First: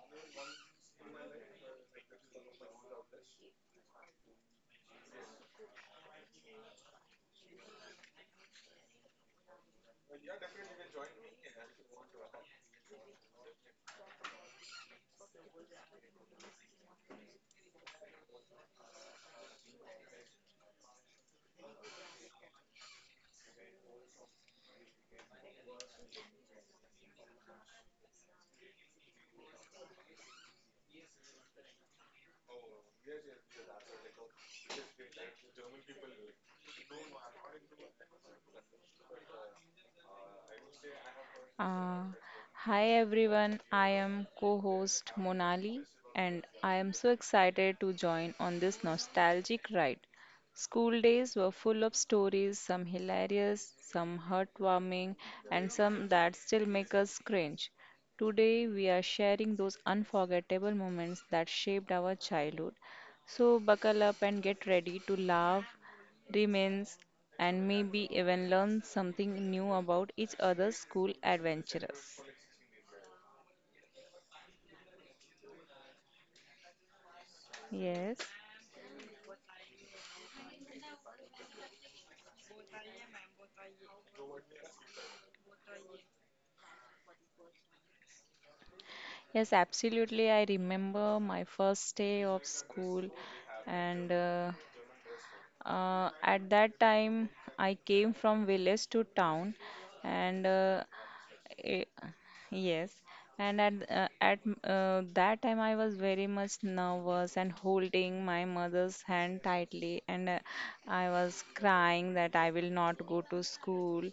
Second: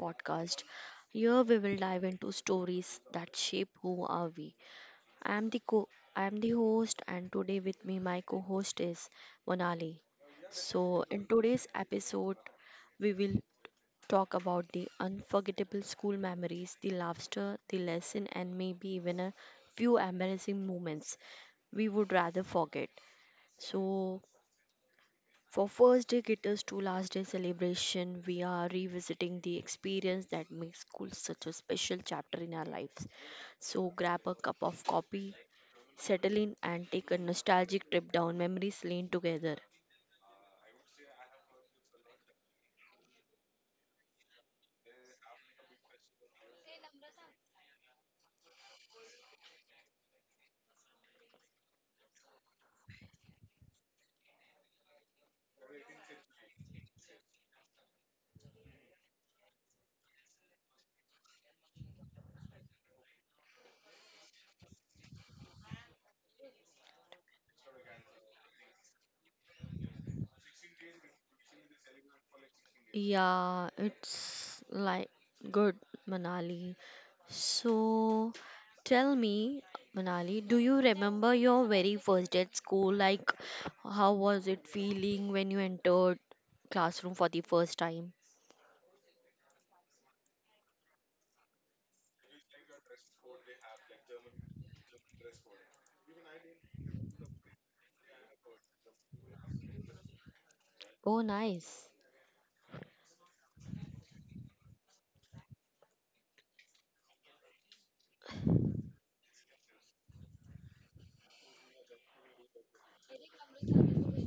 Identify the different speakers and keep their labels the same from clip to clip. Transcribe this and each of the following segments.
Speaker 1: podcast. Here we will dive into stories that shape who are we. I am the co I am the host and today with me my co-host is Monali. In today's episode we will talk about the unforgettable school memories, the laughter, the lesson and maybe even a few embarrassing moments we would rather forget. So, for first day guitars to last day celebration, we are revisiting the experience that makes school such a special chapter in our lives. So grab a cup of coffee, settle in, and take a nostalgic trip down memories lane together.
Speaker 2: Uh, Hi everyone, I am co host Monali and I am so excited to join on this nostalgic ride. School days were full of stories, some hilarious, some heartwarming, and some that still make us cringe. Today we are sharing those unforgettable moments that shaped our childhood. So buckle up and get ready to laugh, reminisce, and maybe even learn something new about each other's school adventures.
Speaker 1: Yeah, it's like good, Manali. So
Speaker 2: Yes,
Speaker 1: tell me, Manali, do you remember your very first day at school? Like, how was it feeling when you entered classroom for the first time?
Speaker 2: yes, absolutely. I remember my first day of school, and at that time, I came from village to town, and
Speaker 1: Oh, nice.
Speaker 2: eh, yes, and at that time I was very much nervous and holding my mother's hand tightly, and I was crying that I will not go to school.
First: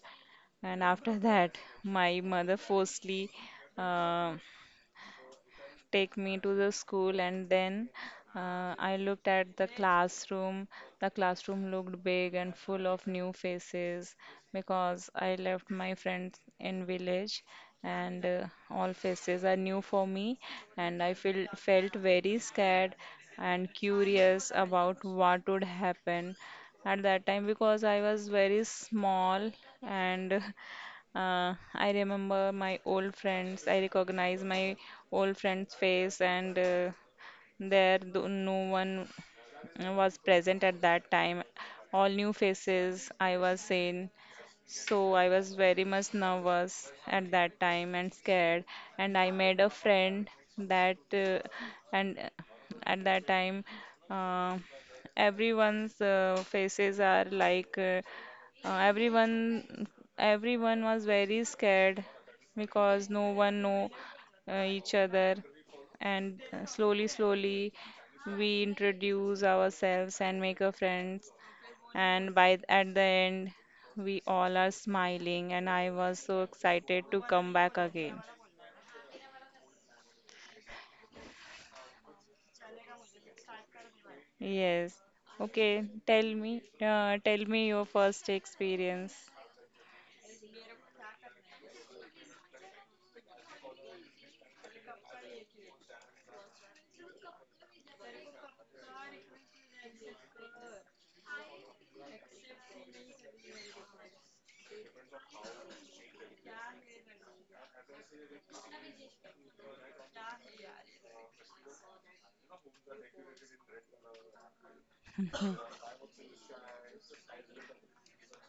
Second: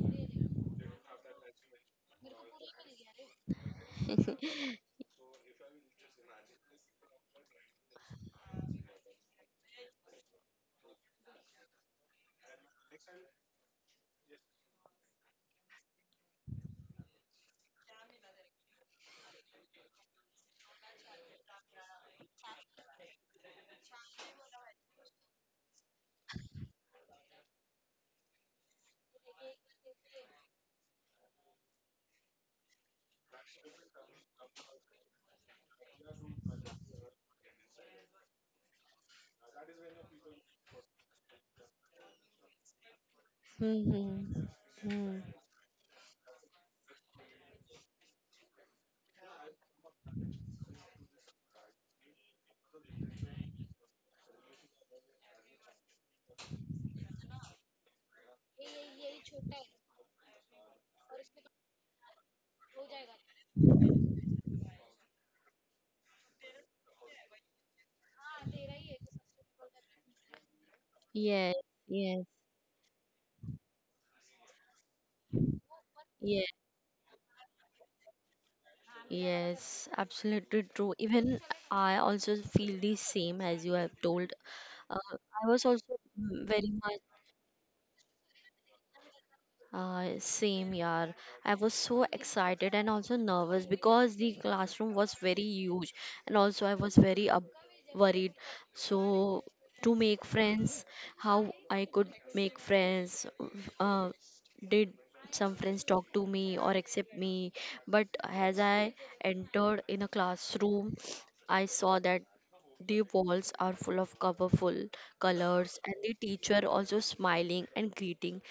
Speaker 2: And after that, my mother forcefully uh, take me to the school and then I looked at the classroom. The classroom looked big and full of new faces because I left my friends in village and all faces are new for me and I felt very scared and curious about what would happen at that time because I was very small and I remember my old friends. I recognize my old friend's face, and there no one was present at that time. All new faces I was seeing.
Speaker 1: Mm-hmm.
Speaker 2: So
Speaker 1: Mm.
Speaker 2: I was very much nervous at that time and scared. And I made a friend that, and at that time, uh, everyone's faces are like, uh, everyone, everyone was very scared because no one know each other. And Slowly, slowly, we introduce ourselves and make a friends
Speaker 1: Yes, yes,
Speaker 2: and by at the end we all are smiling and I was so
Speaker 1: yes,
Speaker 2: excited to come back again.
Speaker 1: yes. Absolutely true. Even I also feel the same as you have told. Uh,
Speaker 2: Yes.
Speaker 1: I was
Speaker 2: Okay,
Speaker 1: also very much.
Speaker 2: tell me your first experience.
Speaker 1: Same year. I was so excited and also nervous because the classroom was very huge and also I was very up worried. So to make friends, how I could make friends, uh, did some friends talk to me or accept me? But as I entered in a classroom, I saw that the walls are full of colorful colors and the teacher also smiling and greeting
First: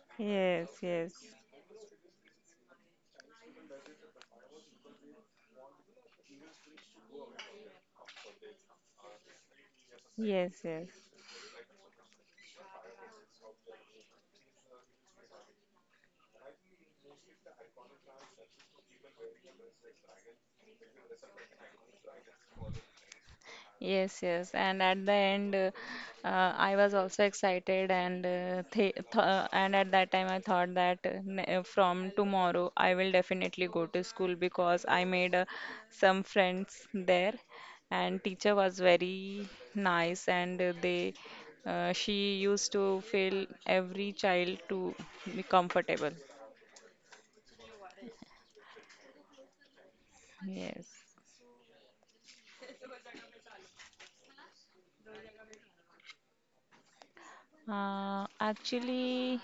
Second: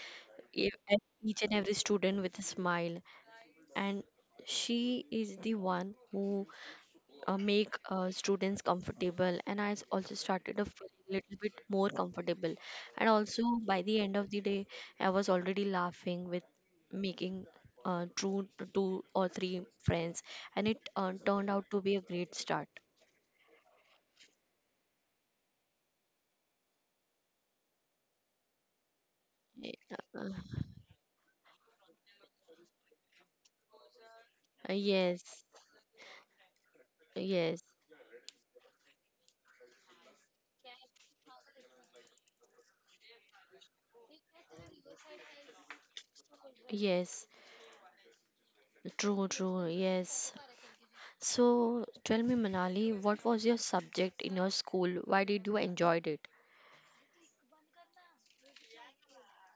Speaker 2: Yes,
Speaker 1: at
Speaker 2: yes.
Speaker 1: each and every student with a smile and she is the one who make students comfortable and also
Speaker 2: Yes,
Speaker 1: started to feel
Speaker 2: yes.
Speaker 1: a little bit more comfortable, and also by the end of the day I was already laughing with making uh, two two or three friends, and it turned out to be a great start.
Speaker 2: Yes, yes. And at the end, I was also excited, and th th
Speaker 1: Y-
Speaker 2: and at that time,
Speaker 1: uh,
Speaker 2: I thought that from tomorrow, I will definitely go to school because I made
Speaker 1: yes,
Speaker 2: some friends there,
Speaker 1: yes,
Speaker 2: and teacher was very nice, and they she used to feel every child to be comfortable.
Speaker 1: yes. True, true, yes.
Speaker 2: Yes.
Speaker 1: So tell me, Manali, what was your subject in your school? Why did you enjoyed it?
Speaker 2: Actually,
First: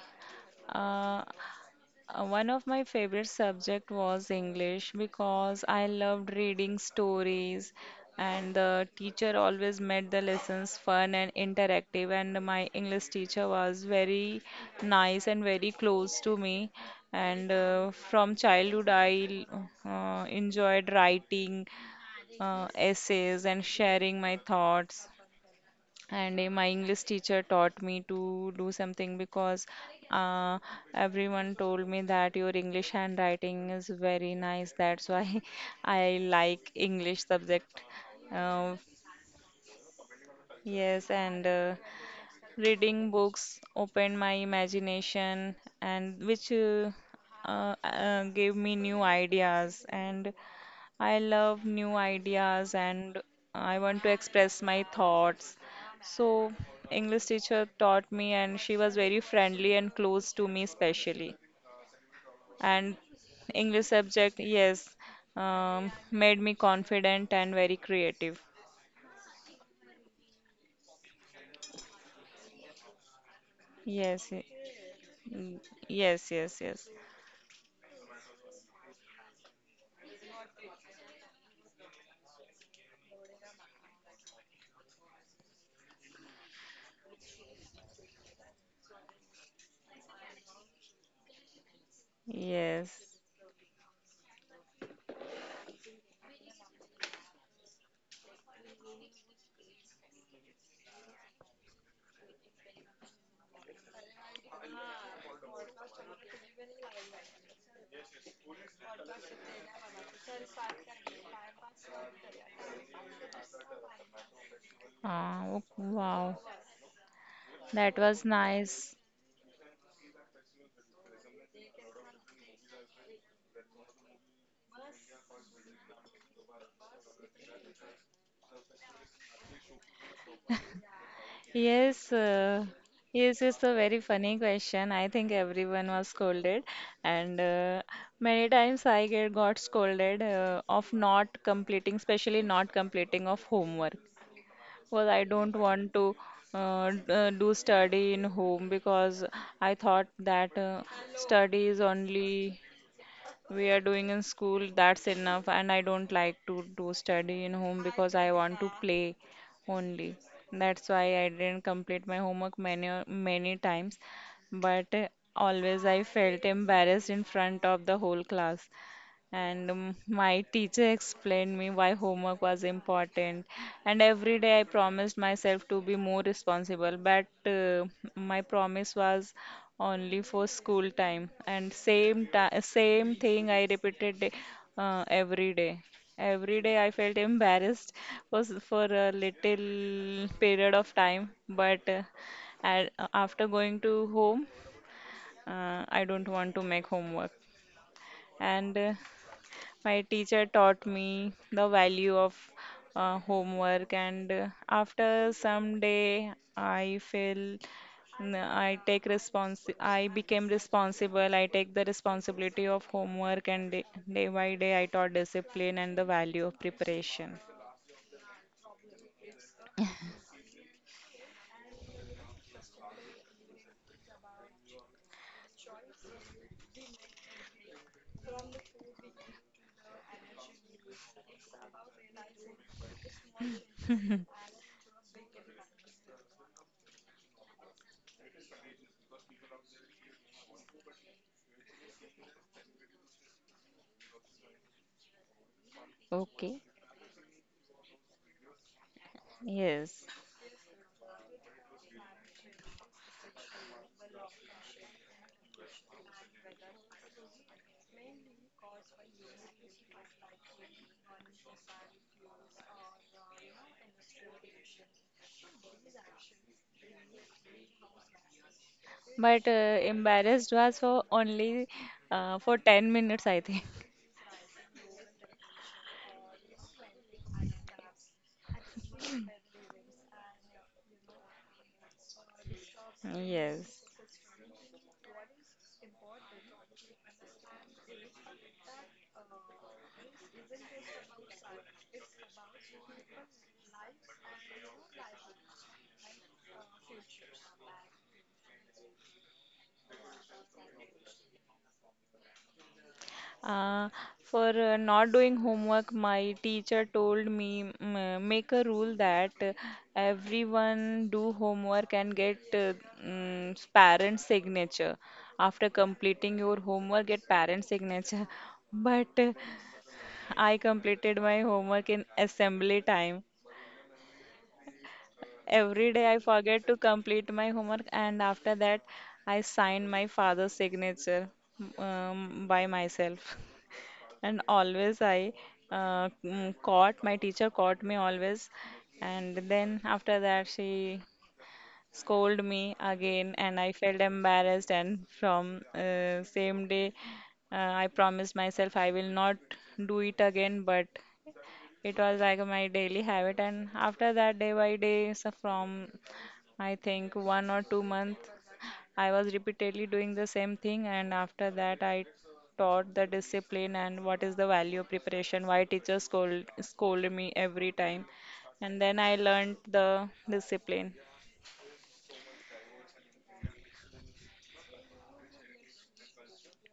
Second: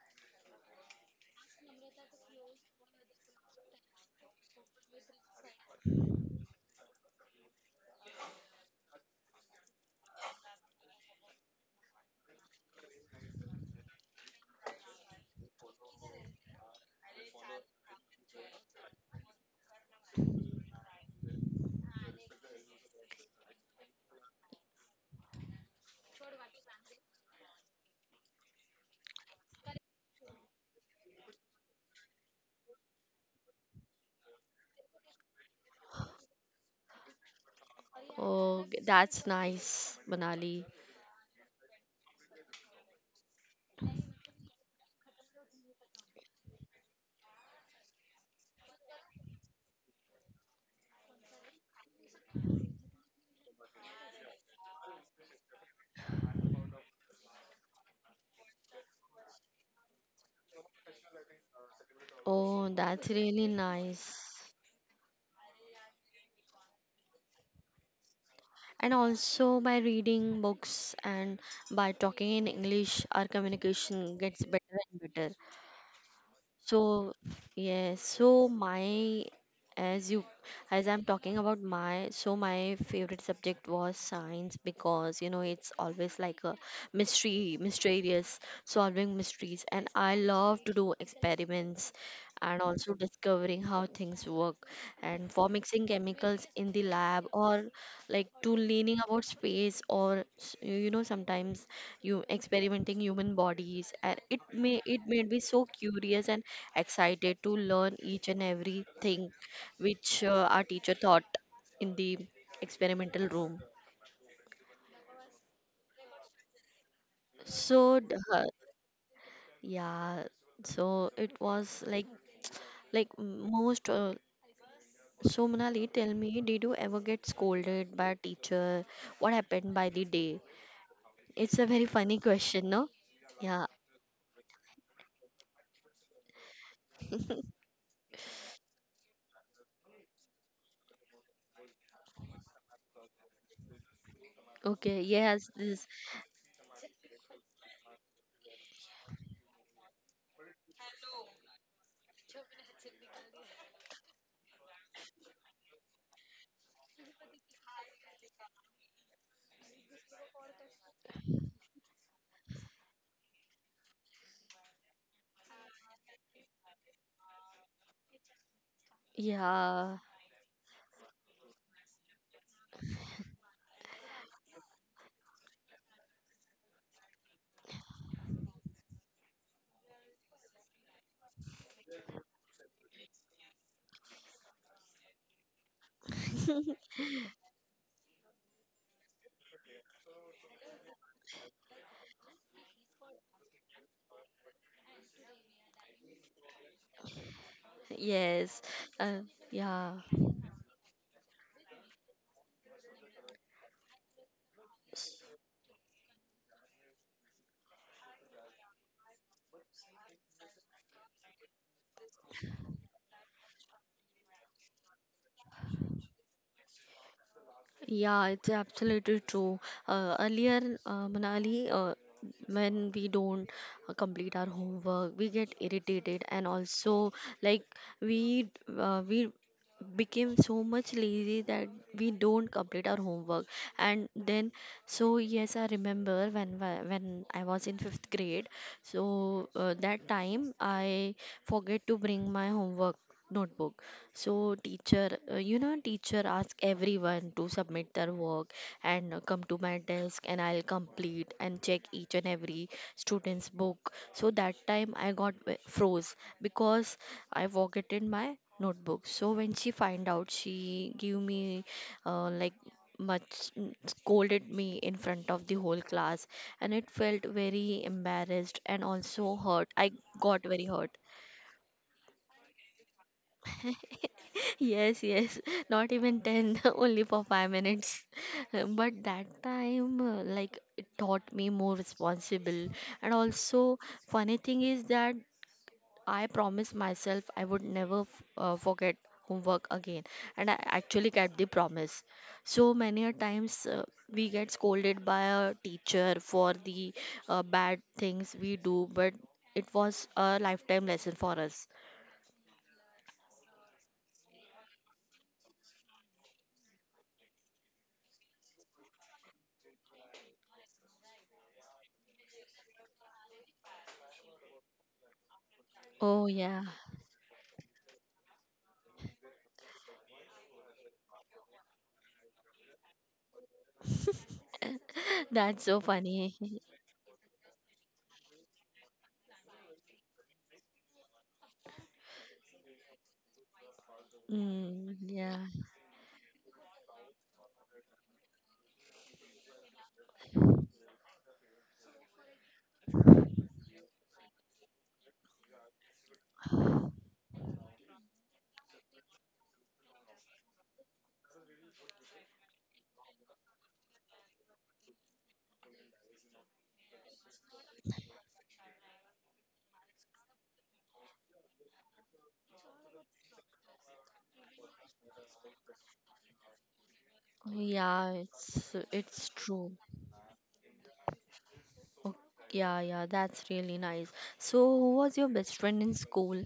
Speaker 2: uh, one of my favorite subject was English because I loved reading stories and the teacher always made the lessons fun and interactive and my English teacher was very nice and very close to me and from childhood I enjoyed writing essays and sharing my thoughts and my English teacher taught me to do something because uh, everyone told me that your English handwriting is very nice, that's why I like English subject. uh,
Speaker 1: Oh, that's nice, Manali.
Speaker 2: yes, and reading books opened my imagination and which gave me new ideas and I love new ideas and I want to express my thoughts. So, English teacher taught me and she was very friendly and close to me especially.
Speaker 1: Oh, that's
Speaker 2: And
Speaker 1: really
Speaker 2: English
Speaker 1: nice.
Speaker 2: subject, yes, made me confident and very creative.
Speaker 1: And also by reading books and by talking in English, our communication
Speaker 2: Yes,
Speaker 1: gets better and better.
Speaker 2: y- yes, yes, yes.
Speaker 1: So yes, so my as you as I'm talking about my favorite subject was science because you know it's always like a mysterious, solving mysteries, and I love to do experiments and also
Speaker 2: Yes.
Speaker 1: discovering how things work and for mixing chemicals in the lab or like to learning about space or you know sometimes you experimenting human bodies and it made me so curious and excited to learn each and everything which our teacher taught in the experimental room
Speaker 2: Ah, wow.
Speaker 1: so
Speaker 2: That
Speaker 1: d-
Speaker 2: was
Speaker 1: uh,
Speaker 2: nice.
Speaker 1: yeah so it was like most so, Manali, tell me, did you ever get scolded by a teacher? What happened by the day? It's a very
Speaker 2: Yes,
Speaker 1: funny question, no?
Speaker 2: yes, it's a
Speaker 1: Yeah.
Speaker 2: very funny question. I think everyone was scolded, and many times I get got scolded of not completing, especially not completing of homework. Well,
Speaker 1: Okay.
Speaker 2: I don't
Speaker 1: Yes.
Speaker 2: want
Speaker 1: This.
Speaker 2: to do study in home because I thought that study is only we are doing in school, that's enough. And I don't like to do study in home because I want to play only. That's why I didn't complete my homework many many times. But always I felt embarrassed in front of the whole class and
Speaker 1: Yeah.
Speaker 2: my teacher explained me why homework was important and every day I promised myself to be more responsible, but my promise was only for school time and same thing I repeated every day. Every day I felt embarrassed for, for a little period of time, but a- after going to home I don't want to make homework
Speaker 1: Yes.
Speaker 2: and
Speaker 1: Uh,
Speaker 2: my
Speaker 1: yeah.
Speaker 2: teacher taught me the value of homework, and after some day, I feel I became responsible. I take the responsibility of homework, and day by day, I taught discipline and the value of preparation.
Speaker 1: Yeah, it's absolutely true. Earlier, Manali, when we don't complete our homework, we get irritated, and also like we we became so much lazy that we don't complete our homework. And then, so yes, I remember when I was in fifth grade. So that time I forget to bring my homework notebook, so teacher, you know, teacher
Speaker 2: Okay,
Speaker 1: ask everyone to submit their work and come to my
Speaker 2: yes.
Speaker 1: desk and I'll complete and check each and every student's book. So that time I got froze because I forgotten my notebook. So when she find out, she give me like much scolded me in front of the whole class, and it felt very embarrassed and
Speaker 2: But
Speaker 1: also hurt, I
Speaker 2: Embarrassed
Speaker 1: got
Speaker 2: was
Speaker 1: very
Speaker 2: for
Speaker 1: hurt.
Speaker 2: only for 10 minutes, I think.
Speaker 1: Yes, yes, not even 10, only for 5 minutes. But that time, like, it taught me more responsible. And
Speaker 2: Yes.
Speaker 1: also, funny thing is that I promised myself I would never forget homework again. And I actually kept the promise. So many a times, we get scolded by a teacher for the bad things we do, but it was a lifetime lesson for us.
Speaker 2: Uh, for not doing homework, my teacher told me make a rule that everyone do homework and get parent signature. After completing
Speaker 1: Oh,
Speaker 2: your
Speaker 1: yeah.
Speaker 2: homework, get parent signature. But I completed my homework in assembly time.
Speaker 1: That's so
Speaker 2: Every day I
Speaker 1: funny.
Speaker 2: forget to complete my homework, and after that I sign my father's signature by myself. And always
Speaker 1: Mm,
Speaker 2: I
Speaker 1: yeah.
Speaker 2: mm, caught my teacher caught me always, and then after that she scolded me again and I felt embarrassed, and from same day I promised myself I will not do it again, but it was like my daily habit, and after that, day by day, so from I think 1 or 2 months I was repeatedly doing the same thing, and after that, I taught the discipline and what is the value of preparation, why teachers scold me every
Speaker 1: Oh,
Speaker 2: time.
Speaker 1: yeah,
Speaker 2: And then I
Speaker 1: it's
Speaker 2: learned
Speaker 1: true.
Speaker 2: the discipline.
Speaker 1: Okay, yeah, yeah, that's really nice. So, who was your best friend in school?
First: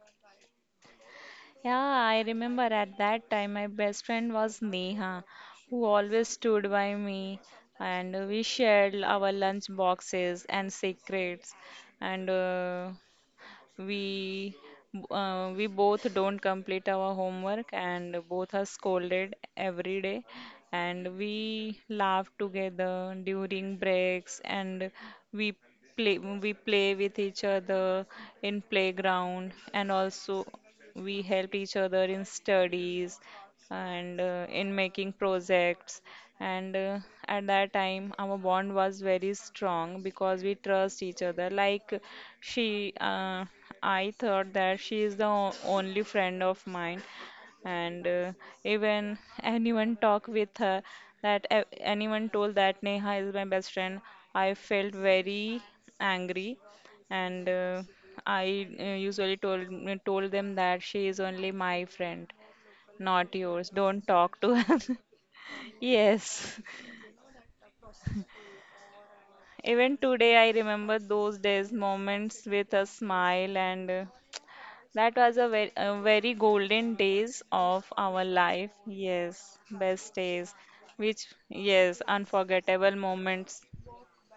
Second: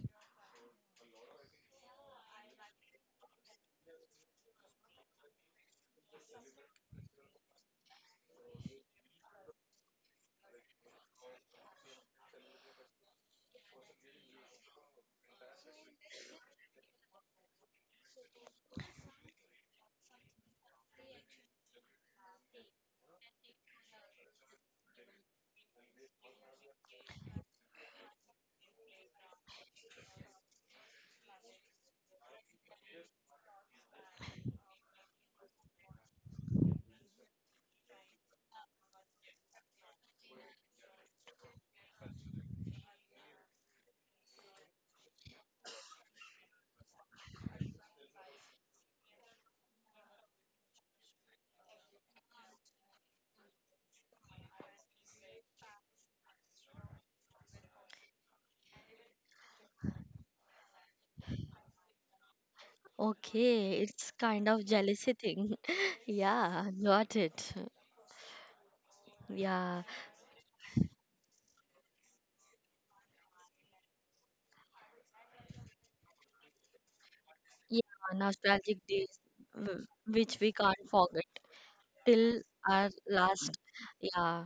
Speaker 2: Yeah, I remember at that time my best friend was Neha, who always stood by me, and we shared our lunch boxes and secrets. And We we both don't complete our homework and both are scolded every day. And we laugh together during breaks and we we play with each other in playground and also we help each other in studies and in making projects and at that time our bond was very strong because we trust each other, like she I thought that she is the only friend of mine, and even anyone talk with her, that anyone told that Neha is my best friend, I felt very angry, and I usually told them that she is only my friend, not yours.
Speaker 1: Okay,
Speaker 2: Don't
Speaker 1: it's
Speaker 2: talk
Speaker 1: kind
Speaker 2: to
Speaker 1: of
Speaker 2: him.
Speaker 1: jealousy thing.
Speaker 2: Yes.
Speaker 1: Yeah, got it. Yeah,
Speaker 2: Even today, I remember those days, moments with a smile, and that was a very golden days
Speaker 1: yeah,
Speaker 2: of our
Speaker 1: nostalgic
Speaker 2: life.
Speaker 1: days
Speaker 2: Yes, best
Speaker 1: which we
Speaker 2: days,
Speaker 1: can't forget
Speaker 2: which, yes,
Speaker 1: till our
Speaker 2: unforgettable
Speaker 1: last.
Speaker 2: moments.
Speaker 1: Yeah,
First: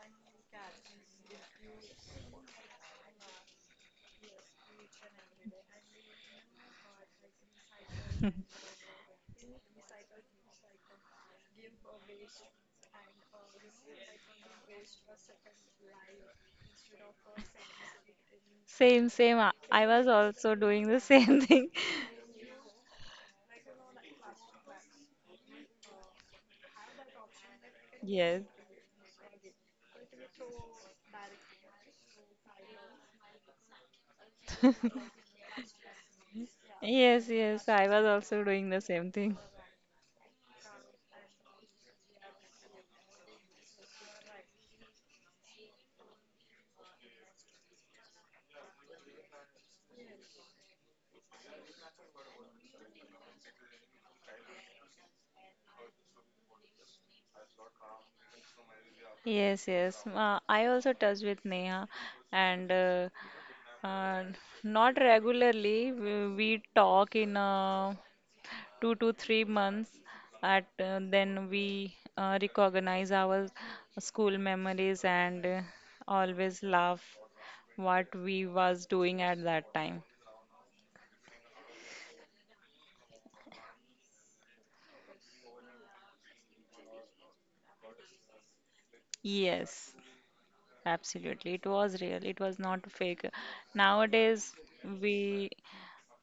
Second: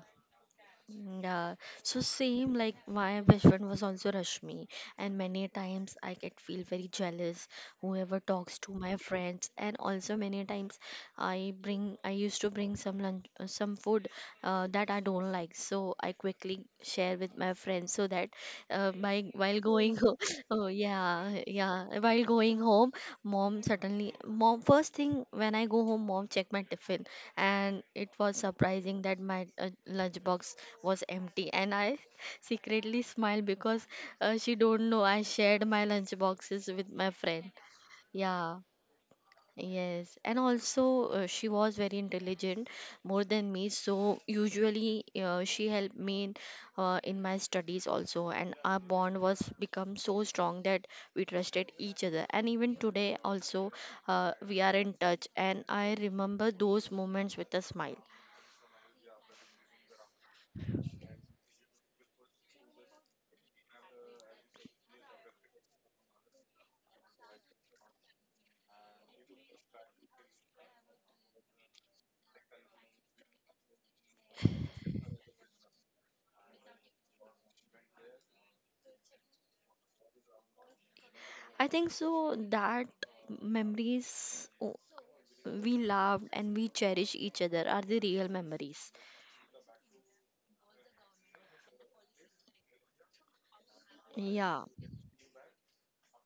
Speaker 1: mm, yeah, so same like my best friend was also Rashmi, and many times I get feel very jealous whoever talks to my friends, and also many times I used to bring some lunch some food that I don't like, so I quickly share with my friends so that
Speaker 2: Same,
Speaker 1: my
Speaker 2: same. I
Speaker 1: while
Speaker 2: I
Speaker 1: going
Speaker 2: was
Speaker 1: home
Speaker 2: also
Speaker 1: oh
Speaker 2: doing the
Speaker 1: yeah
Speaker 2: same thing.
Speaker 1: yeah while going home mom suddenly mom first thing when I go home mom check my tiffin, and it was
Speaker 2: Yes.
Speaker 1: surprising that my lunch box was empty and I secretly smiled because she don't know I shared my lunch boxes with my
Speaker 2: Yes,
Speaker 1: friend.
Speaker 2: yes, I was also
Speaker 1: Yeah.
Speaker 2: doing the same thing.
Speaker 1: Yes, and also she was very intelligent, more than me. So usually she helped me in my studies also, and our bond was become so strong that we trusted each other. And even today also, we are in touch, and I remember those moments with a smile.
Speaker 2: Yes, yes. I also touch with Neha, and uh, not regularly. We talk in 2 to 3 months. At Then we recognize our school memories and always laugh what we was doing at that time.
Speaker 1: I think so that memories, oh, we loved and we cherish each other are the real memories.
Speaker 2: Yes, absolutely. It was real. It was not fake. Nowadays,
Speaker 1: Yeah.
Speaker 2: we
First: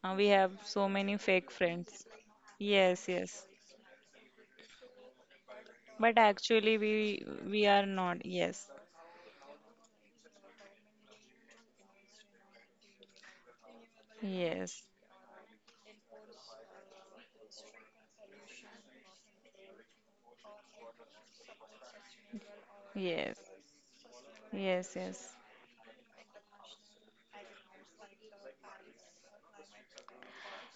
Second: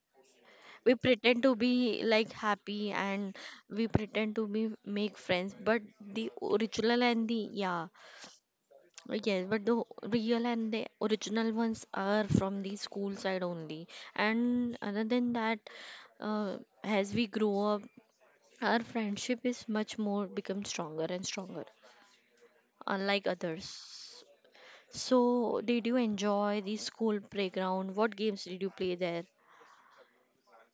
Speaker 2: We have so
Speaker 1: We
Speaker 2: many
Speaker 1: pretend
Speaker 2: fake
Speaker 1: to be
Speaker 2: friends.
Speaker 1: like happy
Speaker 2: Yes,
Speaker 1: and
Speaker 2: yes.
Speaker 1: we pretend to be make friends but
Speaker 2: But
Speaker 1: the
Speaker 2: actually,
Speaker 1: original and the
Speaker 2: we are
Speaker 1: yeah
Speaker 2: not. Yes,
Speaker 1: yes but the real and the original ones are from the school side only, and
Speaker 2: yes,
Speaker 1: other than that uh, as we grow up our friendship is much more become stronger and stronger unlike
Speaker 2: yes,
Speaker 1: others.
Speaker 2: yes, yes.
Speaker 1: So did you enjoy the school playground? What games did you play there?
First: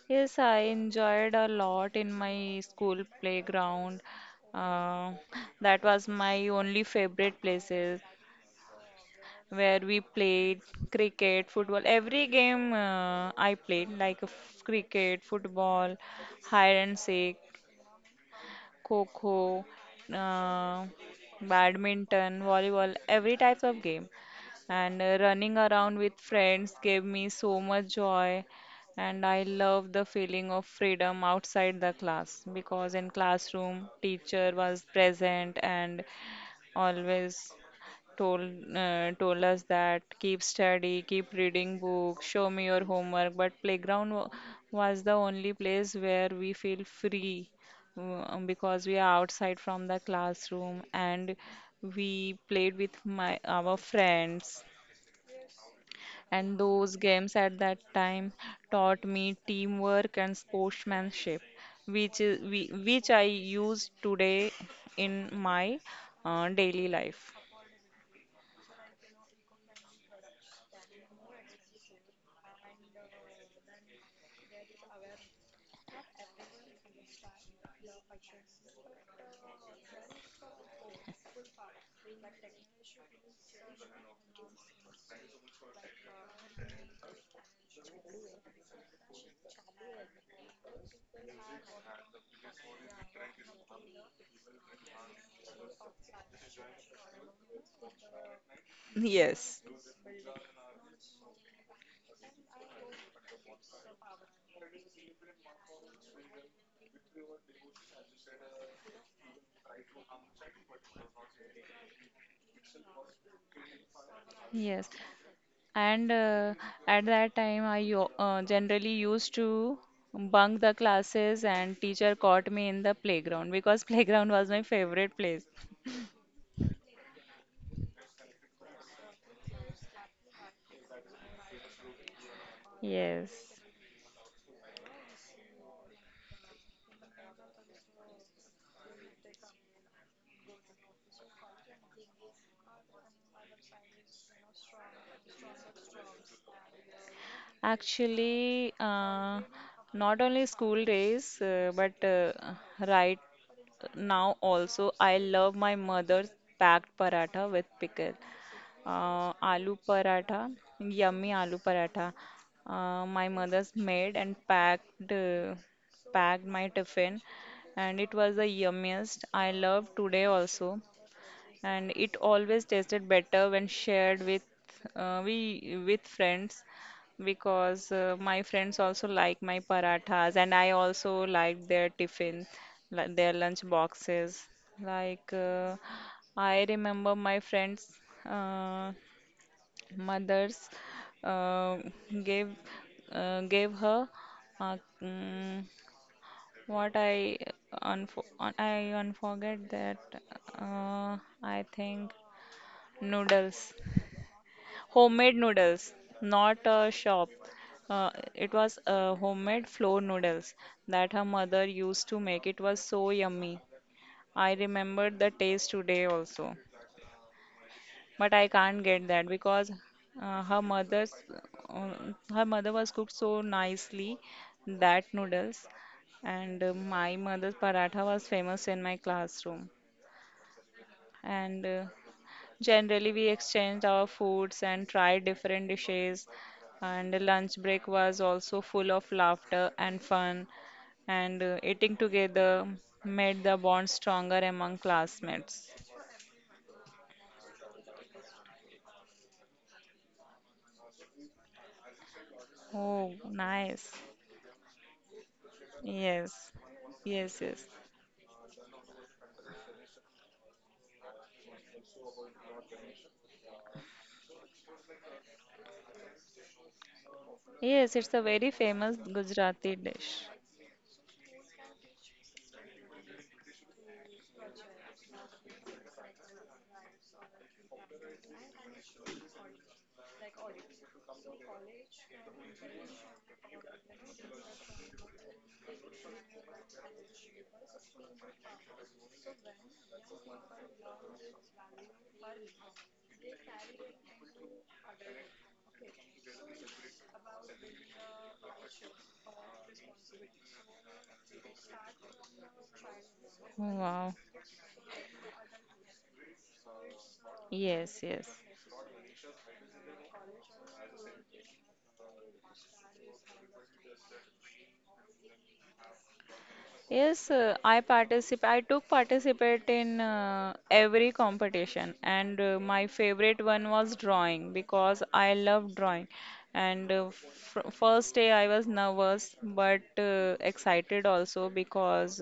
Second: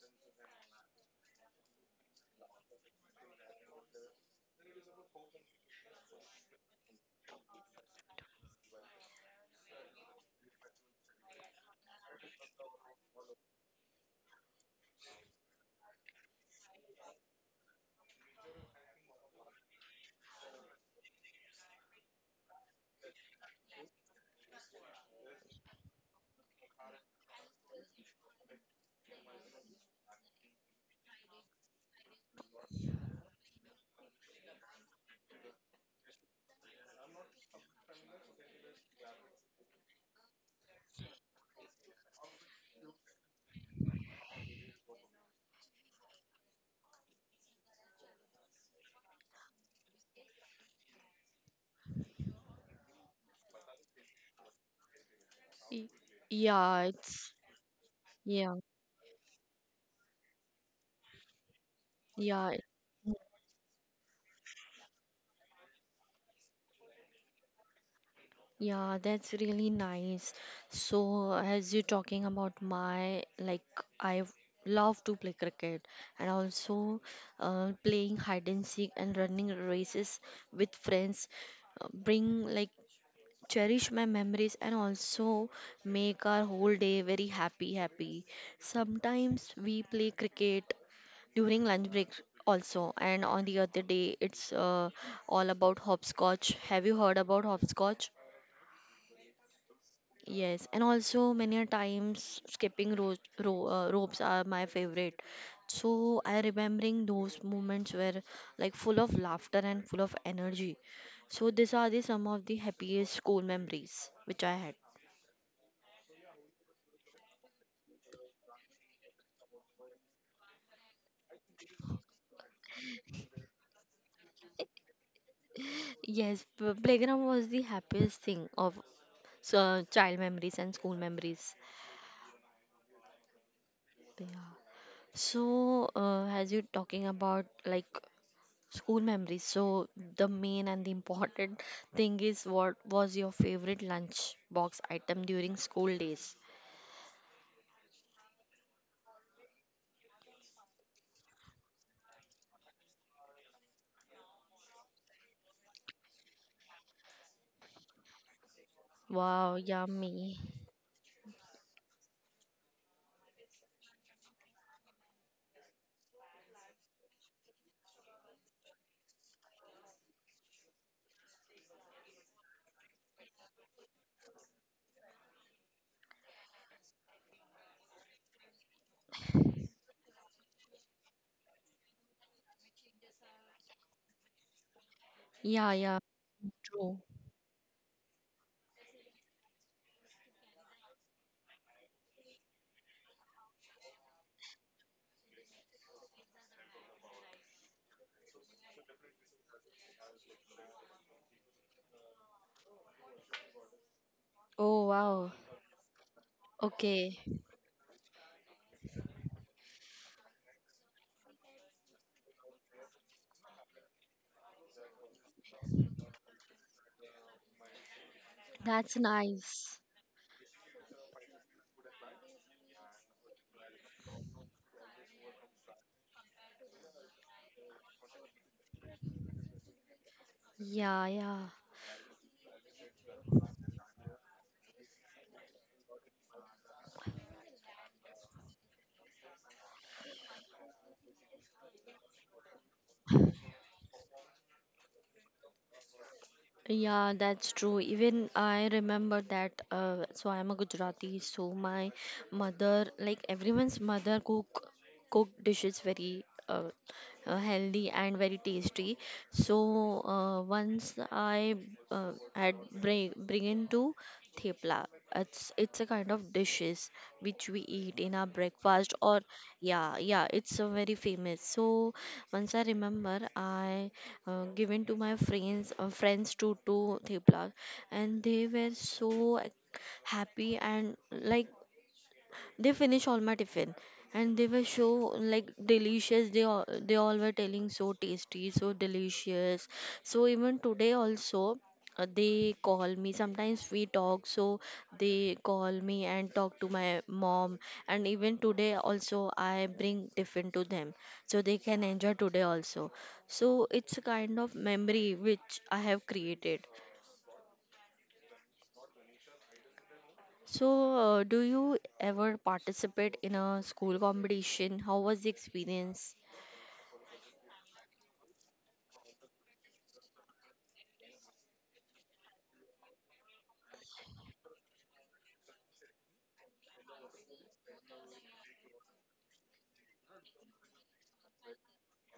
Speaker 2: Yes, I enjoyed a lot in my school playground. Uh, that was my only favorite places where we played cricket, football. Every game I played, like cricket, football, hide and seek. Coco, uh, badminton, volleyball, every types of game. And Running around with friends gave me so much joy. And I love the feeling of freedom outside the class because in classroom, teacher was present and always told told us that keep study, keep reading books, show me your homework. But was the only place where we feel free because we are outside from the classroom and we played with my our friends.
Speaker 1: Y-
Speaker 2: And
Speaker 1: yeah
Speaker 2: those
Speaker 1: it's
Speaker 2: games at that time
Speaker 1: yeah.
Speaker 2: taught me teamwork and sportsmanship, which is,
Speaker 1: Yeah,
Speaker 2: which I use today in my daily life.
Speaker 1: yeah, that's really nice. So, as you're talking about my, like, I love to play cricket and also playing hide and seek and running races with friends, bring like cherish my memories and also make our whole day very happy. Sometimes we play cricket during lunch break also, and on the other day it's all about hopscotch. Have you heard about hopscotch?
Speaker 2: Yes.
Speaker 1: Yes, and also many a times ropes are my favorite. So I remembering those moments were like full of laughter and full of energy. So these are the some of the happiest school memories which I had.
Speaker 2: Yes, and at that time, I generally used to bunk the classes, and teacher caught me in the playground because playground was my favorite place.
Speaker 1: Yes, playground was the happiest thing of so, child memories and school memories.
Speaker 2: Yes,
Speaker 1: Yeah. So, as you are talking about like school memories, so the main and the important thing is what was your favorite lunch box item during school days?
Speaker 2: actually, not only school days, but right now also, I love my mother's packed paratha with pickle.
Speaker 1: Wow,
Speaker 2: Aloo
Speaker 1: yummy.
Speaker 2: paratha, yummy aloo paratha. My mother's made and packed packed my tiffin, and it was the yummiest. I love today also, and it always tasted better when shared with we with friends because my friends also like my parathas and I also like their tiffin, their lunch boxes. Like
Speaker 1: Yeah, yeah,
Speaker 2: I
Speaker 1: true.
Speaker 2: remember my friends. Uh, Mothers uh, gave gave her uh, mm, what I unfo un- I unforget that. uh, I think noodles,
Speaker 1: Oh, wow.
Speaker 2: homemade noodles, not a
Speaker 1: Okay,
Speaker 2: shop. It was homemade flour noodles that her mother used to make. It was so yummy, I remember the taste today also, but I can't
Speaker 1: that's
Speaker 2: get that because
Speaker 1: nice.
Speaker 2: uh, her mother's her mother was cooked so nicely that noodles. And my mother's paratha was famous in my classroom.
Speaker 1: Yeah, yeah.
Speaker 2: And generally we exchanged our foods and tried different dishes, and the lunch break was also full of laughter and fun, and eating together made the bond stronger among classmates.
Speaker 1: Yeah, that's true. Even I remember that. So I'm a Gujarati, so my mother,
Speaker 2: Oh,
Speaker 1: like everyone's
Speaker 2: nice.
Speaker 1: mother, cook dishes very
Speaker 2: Yes, yes, yes.
Speaker 1: healthy and very tasty. So once I had bring into Thepla. It's a kind of dishes which we
Speaker 2: Yes,
Speaker 1: eat in
Speaker 2: it's a
Speaker 1: our
Speaker 2: very
Speaker 1: breakfast
Speaker 2: famous
Speaker 1: or
Speaker 2: Gujarati
Speaker 1: yeah
Speaker 2: dish.
Speaker 1: yeah it's a very famous. So once I remember I given to my friends to Thepla, and they were so, like, happy, and like they finish all my tiffin, and they were so like delicious, they all were telling so tasty so delicious. So even today also they call me, sometimes we talk. So they call me and talk to my mom, and even today also I bring tiffin to them so they can enjoy today also. So it's a
Speaker 2: Wow.
Speaker 1: kind of memory which I have created.
Speaker 2: Yes, yes.
Speaker 1: So, do you ever participate in a school competition? How was the experience?
Speaker 2: Yes, I participate. I took participate in every competition, and my favorite one was drawing because I love drawing. And fr first day I was nervous but excited also, because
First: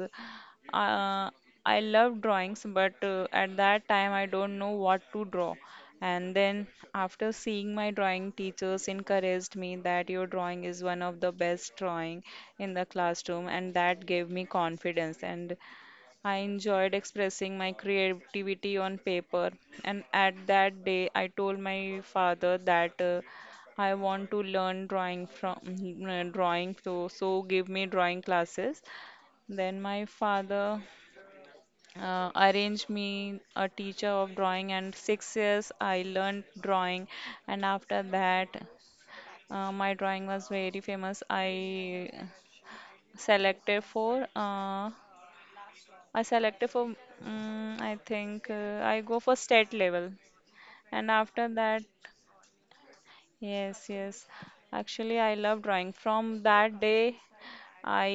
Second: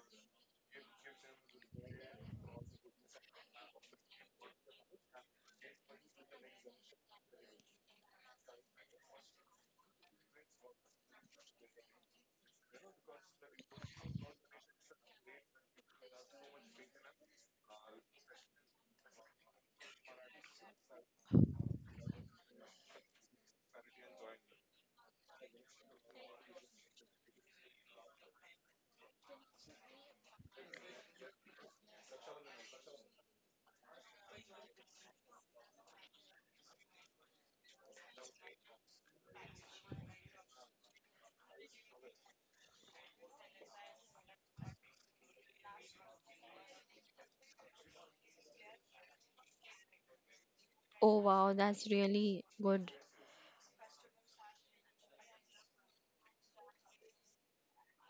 Speaker 2: uh, I love drawings, but at that time I don't know what to draw. And then after seeing my drawing, teachers encouraged me that your drawing is one of the best drawing in the classroom, and that gave me confidence, and I enjoyed expressing my creativity on paper. And at that day I told my father that I want to learn drawing from drawing, so give me drawing classes. Then my father arranged me a teacher of drawing, and 6 years I learned drawing. And after that my drawing was very famous. Selected for uh, I selected for I think I go for state level. And
Speaker 1: Oh
Speaker 2: after
Speaker 1: wow,
Speaker 2: that,
Speaker 1: that's really good.
Speaker 2: yes, yes, actually I love drawing from that day. I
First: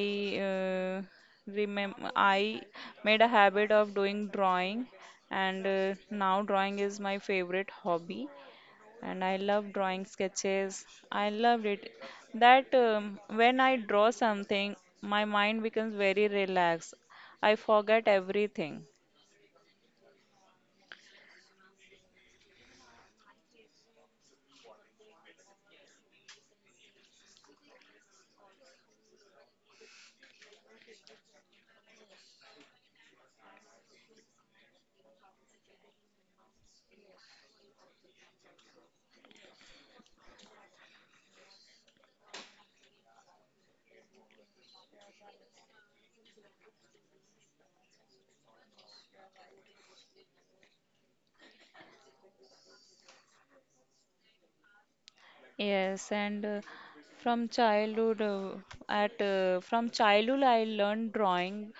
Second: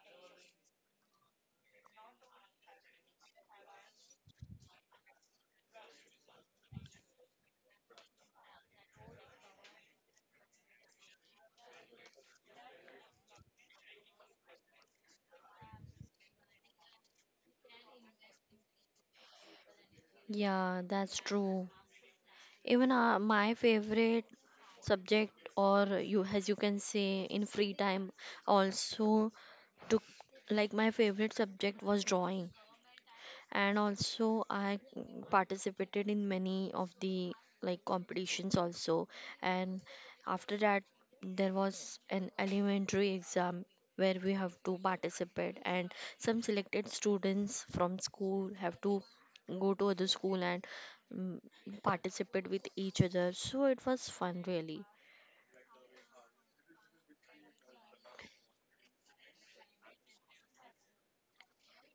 Speaker 2: uh, remember I made a habit of doing drawing, and now drawing is my favorite hobby. And I love drawing sketches. I loved it. That when I draw something, my mind becomes very relaxed. I forget everything.
Speaker 1: Yeah, that's true. Even my favorite subject, or you as you can say, in free time, also took like my favorite subject was drawing, and also I participated in many of the like competitions also, and after that there was an elementary exam where we have to participate, and some selected students from school have to go to other school and mm, participate with each other, so it was fun really.
Speaker 2: Yes, and from childhood, uh, from childhood I learned drawing,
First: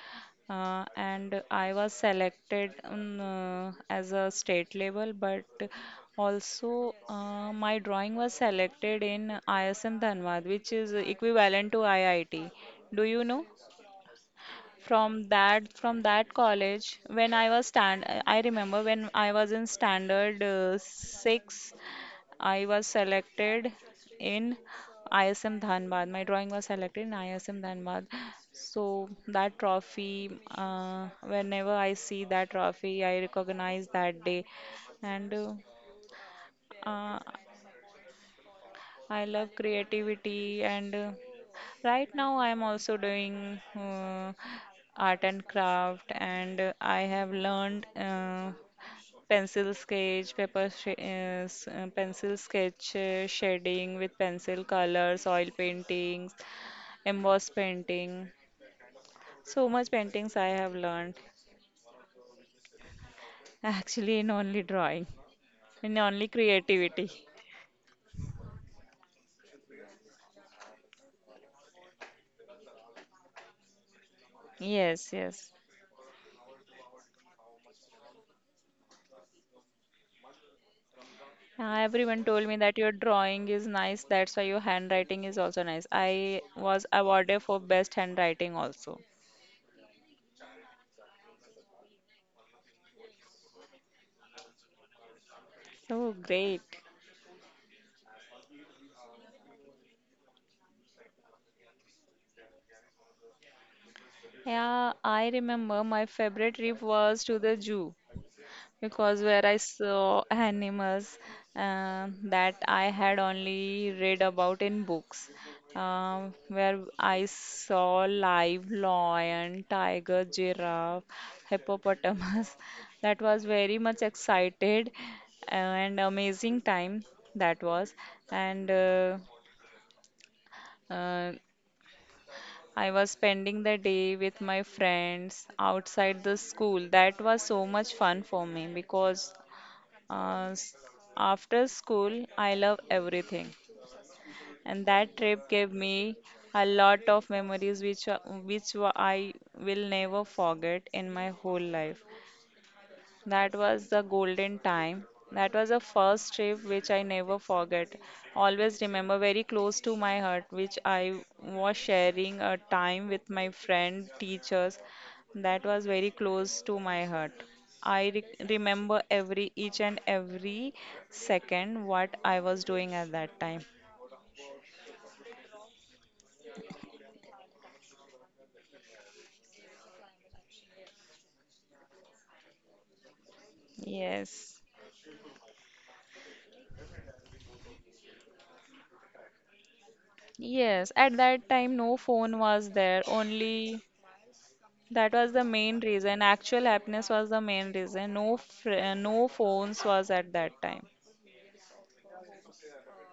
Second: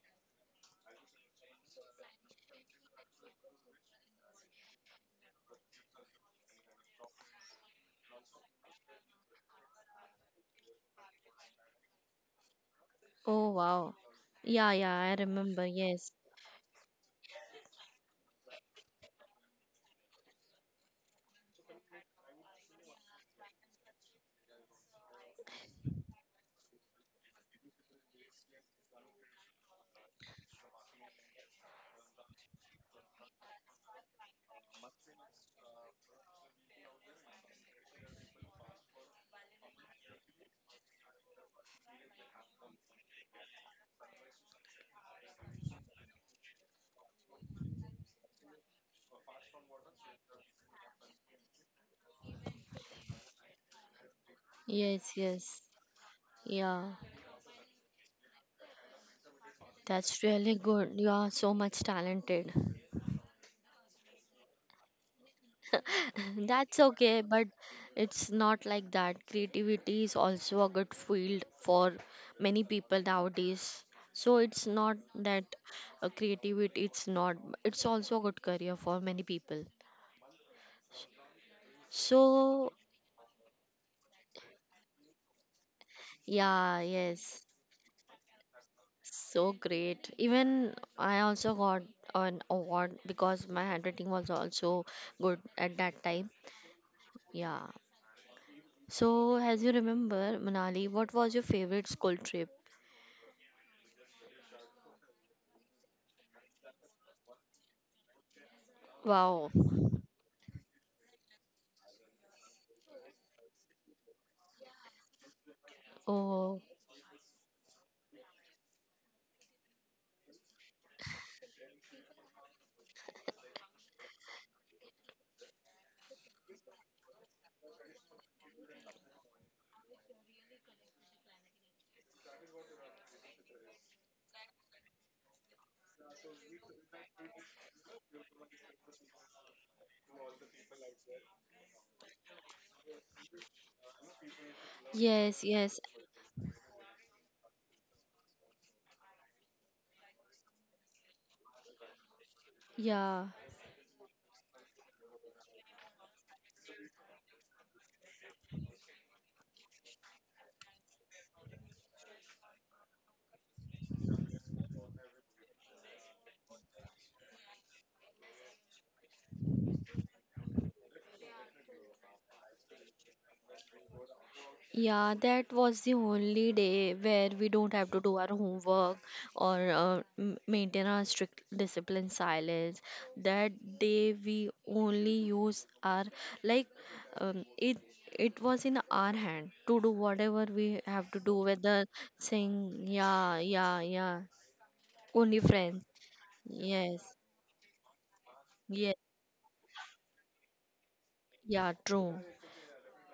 Speaker 2: and I was selected as a state level. But also, my drawing was selected in ISM Dhanbad, which is equivalent to IIT. Do you know?
Speaker 1: Oh wow, yeah yeah I
Speaker 2: from
Speaker 1: remember.
Speaker 2: that from
Speaker 1: Yes
Speaker 2: that college, when I was in standard 6, I was selected in ISM Dhanbad. My drawing was selected in ISM Dhanbad. So that trophy, uh, whenever I see that trophy, I recognize that day. And uh, uh, I love creativity, and right now I'm also doing art and craft, and I have learned pencil sketch, pencil sketch, shading with pencil
Speaker 1: yes
Speaker 2: colors,
Speaker 1: yes
Speaker 2: oil paintings,
Speaker 1: yeah
Speaker 2: emboss painting. So much
Speaker 1: that's
Speaker 2: paintings I
Speaker 1: really
Speaker 2: have
Speaker 1: good, you
Speaker 2: learned.
Speaker 1: are so much talented.
Speaker 2: Actually, in only drawing, in only
Speaker 1: That's
Speaker 2: creativity.
Speaker 1: okay, but it's not like that. Creativity is also a good field for many people nowadays. So it's not
Speaker 2: Yes,
Speaker 1: that
Speaker 2: yes.
Speaker 1: creativity, it's not, it's also a good career for many people.
Speaker 2: Yeah, everyone told me
Speaker 1: So,
Speaker 2: that your drawing is nice, that's why your handwriting is also nice. I
Speaker 1: yeah,
Speaker 2: was awarded
Speaker 1: yes,
Speaker 2: for best handwriting also.
Speaker 1: so great. Even I also got an award because my handwriting was also good at that
Speaker 2: So
Speaker 1: time.
Speaker 2: great.
Speaker 1: Yeah. So, as you remember, Manali, what was your favorite school trip?
Speaker 2: Yeah, I remember my favorite trip was to the zoo, because where
Speaker 1: Wow.
Speaker 2: I saw animals that I had only read about in books,
Speaker 1: Oh,
Speaker 2: where I saw live lion, tiger, giraffe, hippopotamus. That was very much excited and amazing time that was. And uh, I was spending the day with my friends outside the school. That was so much fun for me because uh, s- after school, I love everything, and that trip
Speaker 1: yes,
Speaker 2: gave
Speaker 1: yes,
Speaker 2: me a lot of memories which I will never forget in my whole life.
Speaker 1: yeah,
Speaker 2: That was the golden time. That was a first trip which I never forget. Always remember very close to my heart, which I was sharing a time with my friend, teachers. That was very close to my heart. I remember every each and every second what I was doing at that time.
Speaker 1: yeah. That was the only day where we don't have to do our homework or maintain our strict discipline silence. That day we
Speaker 2: Yes.
Speaker 1: only use our like it. It was in our hand to do whatever we
Speaker 2: Yes,
Speaker 1: have
Speaker 2: at
Speaker 1: to do,
Speaker 2: that
Speaker 1: whether
Speaker 2: time no phone was
Speaker 1: saying
Speaker 2: there,
Speaker 1: yeah, yeah,
Speaker 2: only.
Speaker 1: yeah,
Speaker 2: That was
Speaker 1: only
Speaker 2: the
Speaker 1: friends.
Speaker 2: main reason. Actual
Speaker 1: Yes,
Speaker 2: happiness was the main reason. No,
Speaker 1: yeah,
Speaker 2: no phones was at that time.
Speaker 1: yeah, true.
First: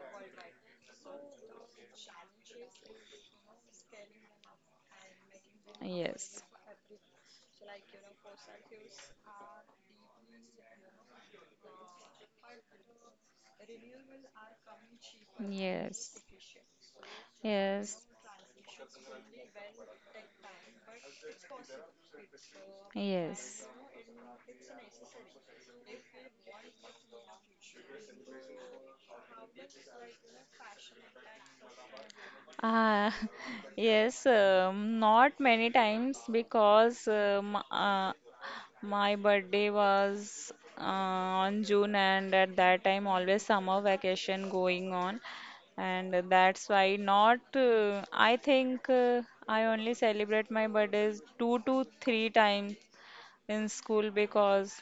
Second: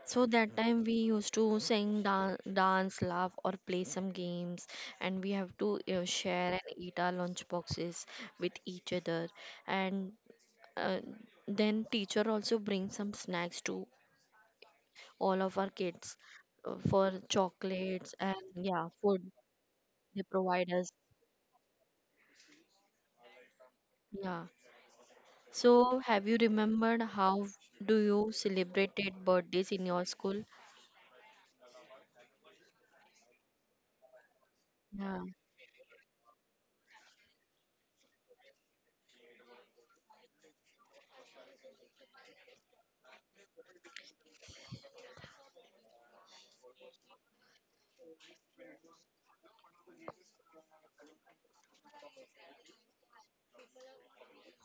Speaker 1: So that time we used to sing, dance, laugh, or play some games, and we have to
Speaker 2: Yes,
Speaker 1: share and eat our lunch boxes with each other. And uh, then teacher also brings some snacks to all of our kids,
Speaker 2: yes,
Speaker 1: for
Speaker 2: yes,
Speaker 1: chocolates and yeah, food they provide us.
Speaker 2: yes.
Speaker 1: Yeah. So have you remembered how do you celebrated birthdays in your school?
Speaker 2: Ah, yes. Not
Speaker 1: Yeah.
Speaker 2: many times because my birthday was uh, on June, and at that time always summer vacation going on, and that's why not. I think I only celebrate my birthdays 2 to 3 times in school because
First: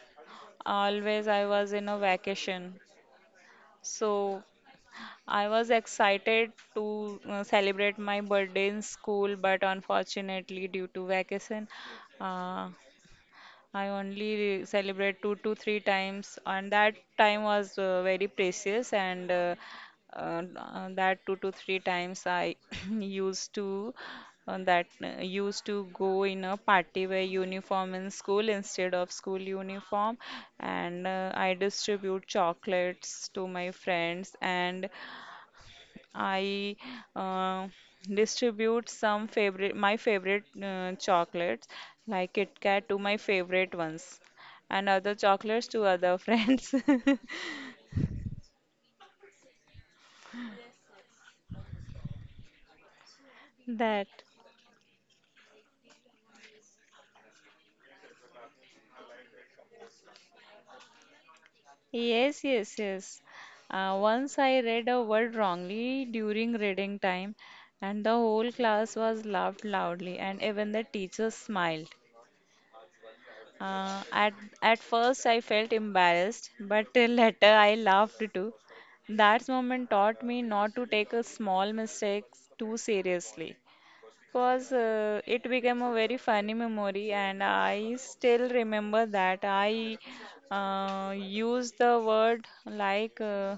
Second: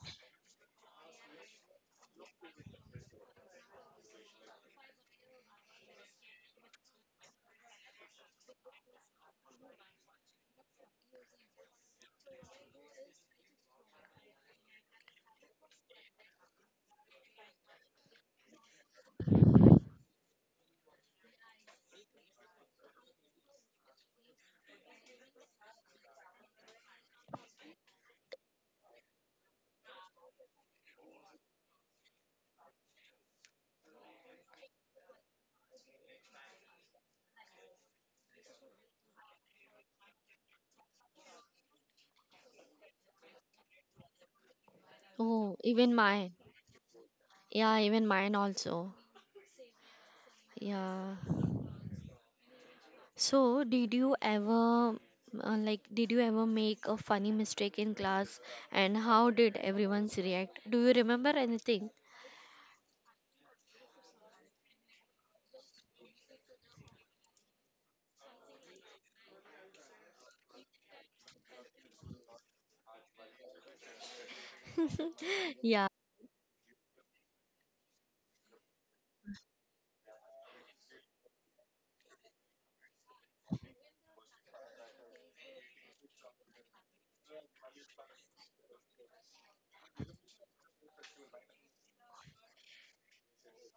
Speaker 2: always I was in a vacation. So I was excited to celebrate my birthday in school, but unfortunately, due to vacation, uh, I only celebrate 2 to 3 times, and that time was very precious. And That 2 to 3 times I used to that used to go in a party wear uniform in school instead of school uniform, and I distribute chocolates to my friends. And I uh, distribute some favorite my favorite chocolates like Kit Kat to my favorite ones, and other
Speaker 1: Oh,
Speaker 2: chocolates to
Speaker 1: even
Speaker 2: other
Speaker 1: mine.
Speaker 2: friends.
Speaker 1: Yeah, even mine also. Yeah. So, did
Speaker 2: That.
Speaker 1: you ever like did you ever make a funny mistake in class and how did everyone's react? Do you remember anything?
Speaker 2: Yes, yes, yes. Once I read a word wrongly during reading time, and the whole class was laughed loudly, and even the teacher smiled. Uh, at at first, I
Speaker 1: Yeah.
Speaker 2: felt embarrassed, but later I laughed too. That moment taught me not to take a small mistakes too seriously, cause it became a very funny memory, and I still remember that I used the word like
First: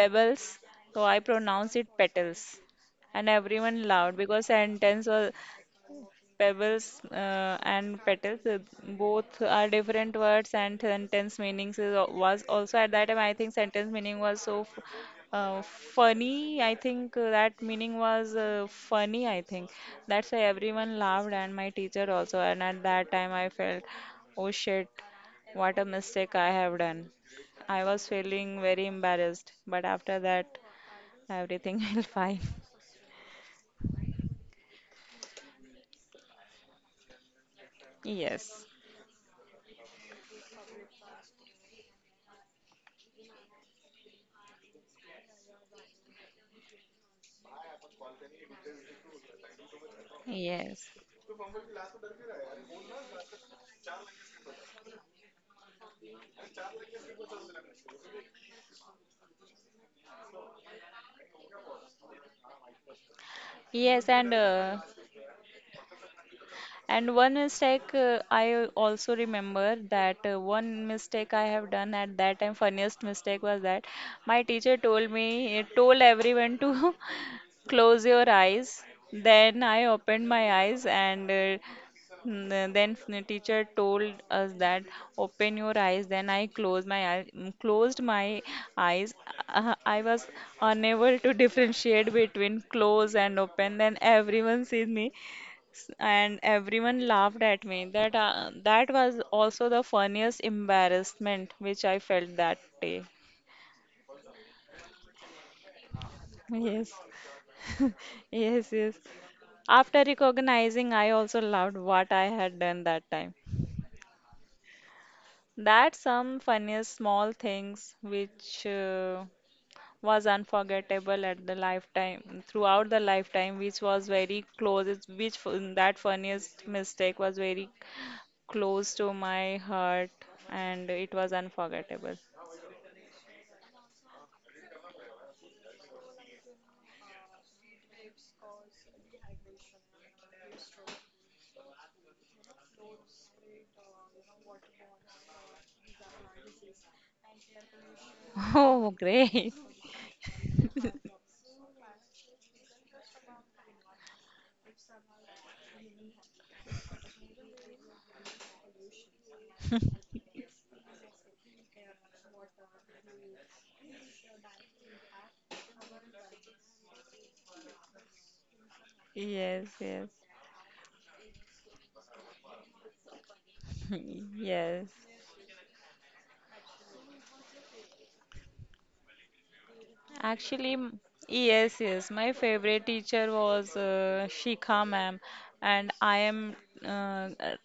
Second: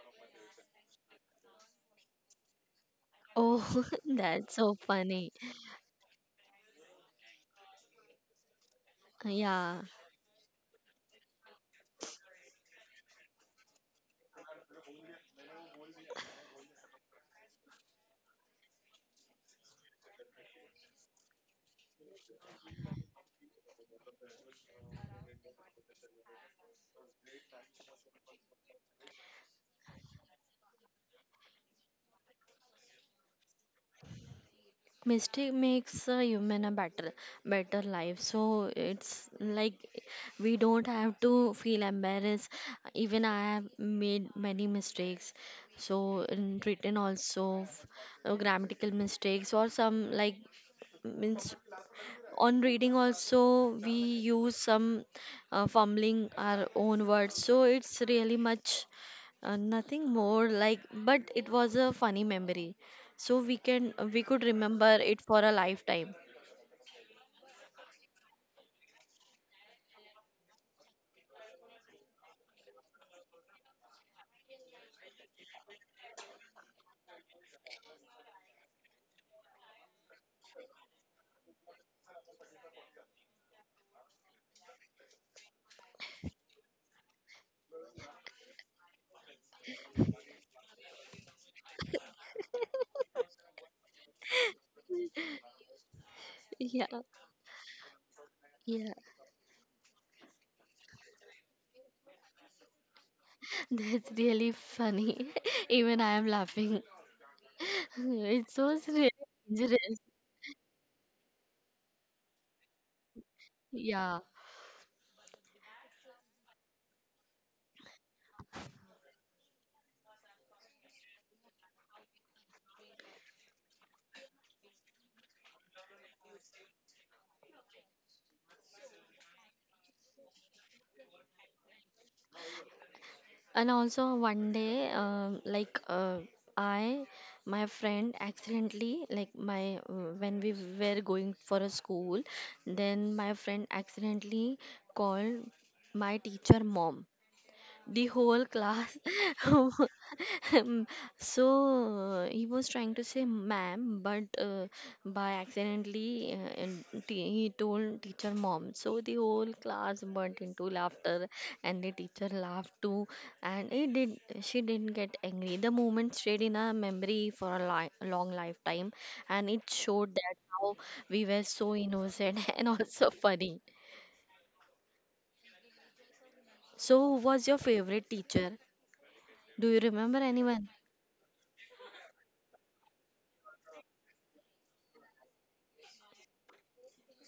Speaker 2: pebbles, so I pronounce it petals, and
Speaker 1: Oh,
Speaker 2: everyone laughed because
Speaker 1: that's so
Speaker 2: sentence
Speaker 1: funny.
Speaker 2: was pebbles and petals. Both are
Speaker 1: Yeah.
Speaker 2: different words, and sentence meanings is, was also. At that time I think sentence meaning was so funny, I think. That meaning was funny, I think. That's why everyone laughed, and my teacher also. And at that time I felt, oh shit, what a mistake I have done. I was feeling very embarrassed, but after that everything will fine.
Speaker 1: Mistake makes a human a better, better life. So
Speaker 2: Yes,
Speaker 1: it's like we don't have to feel embarrassed. Even I have made many mistakes. So in written also, grammatical mistakes or some like
Speaker 2: yes.
Speaker 1: means on reading also we use some fumbling our own words, so it's really much, nothing more like, but it was a funny memory, so we can
Speaker 2: Yes,
Speaker 1: we
Speaker 2: and
Speaker 1: could remember it for a lifetime.
Speaker 2: One mistake I also remember that one mistake I have done at that time, funniest mistake was that my teacher told me, told everyone to close your eyes. Then I opened my eyes, and then the teacher told us that open your eyes. Then I closed my eyes, closed my eyes. I was unable to differentiate between close and open. Then everyone sees me and
Speaker 1: Yeah,
Speaker 2: everyone laughed at me. That
Speaker 1: yeah.
Speaker 2: was also the funniest embarrassment which I felt that day.
Speaker 1: That's really funny. Even I am laughing.
Speaker 2: Yes,
Speaker 1: It
Speaker 2: yes,
Speaker 1: was
Speaker 2: yes.
Speaker 1: really dangerous.
Speaker 2: After recognizing, I also loved what I had done that time.
Speaker 1: Yeah.
Speaker 2: That's some funniest small things which was unforgettable at the lifetime throughout the lifetime, which was very close. That funniest mistake was very close to my heart, and it was unforgettable.
Speaker 1: And also one day, like I, my friend accidentally, like my when we were going for a school, then my friend accidentally called my teacher mom, the whole
Speaker 2: Oh,
Speaker 1: class.
Speaker 2: great.
Speaker 1: Um, so he was trying to say ma'am, but by accidentally, he told teacher mom, so the whole class burst into laughter and the teacher laughed too, and it did, she didn't get angry. The moment stayed in her memory for a long lifetime, and
Speaker 2: Yes,
Speaker 1: it
Speaker 2: yes.
Speaker 1: showed that how we were so innocent and also funny.
Speaker 2: Yes.
Speaker 1: So who was your favorite teacher? Do you remember
Speaker 2: Actually, m-
Speaker 1: anyone?
Speaker 2: yes, yes. My favorite teacher was Shikha ma'am, and I am uh, uh,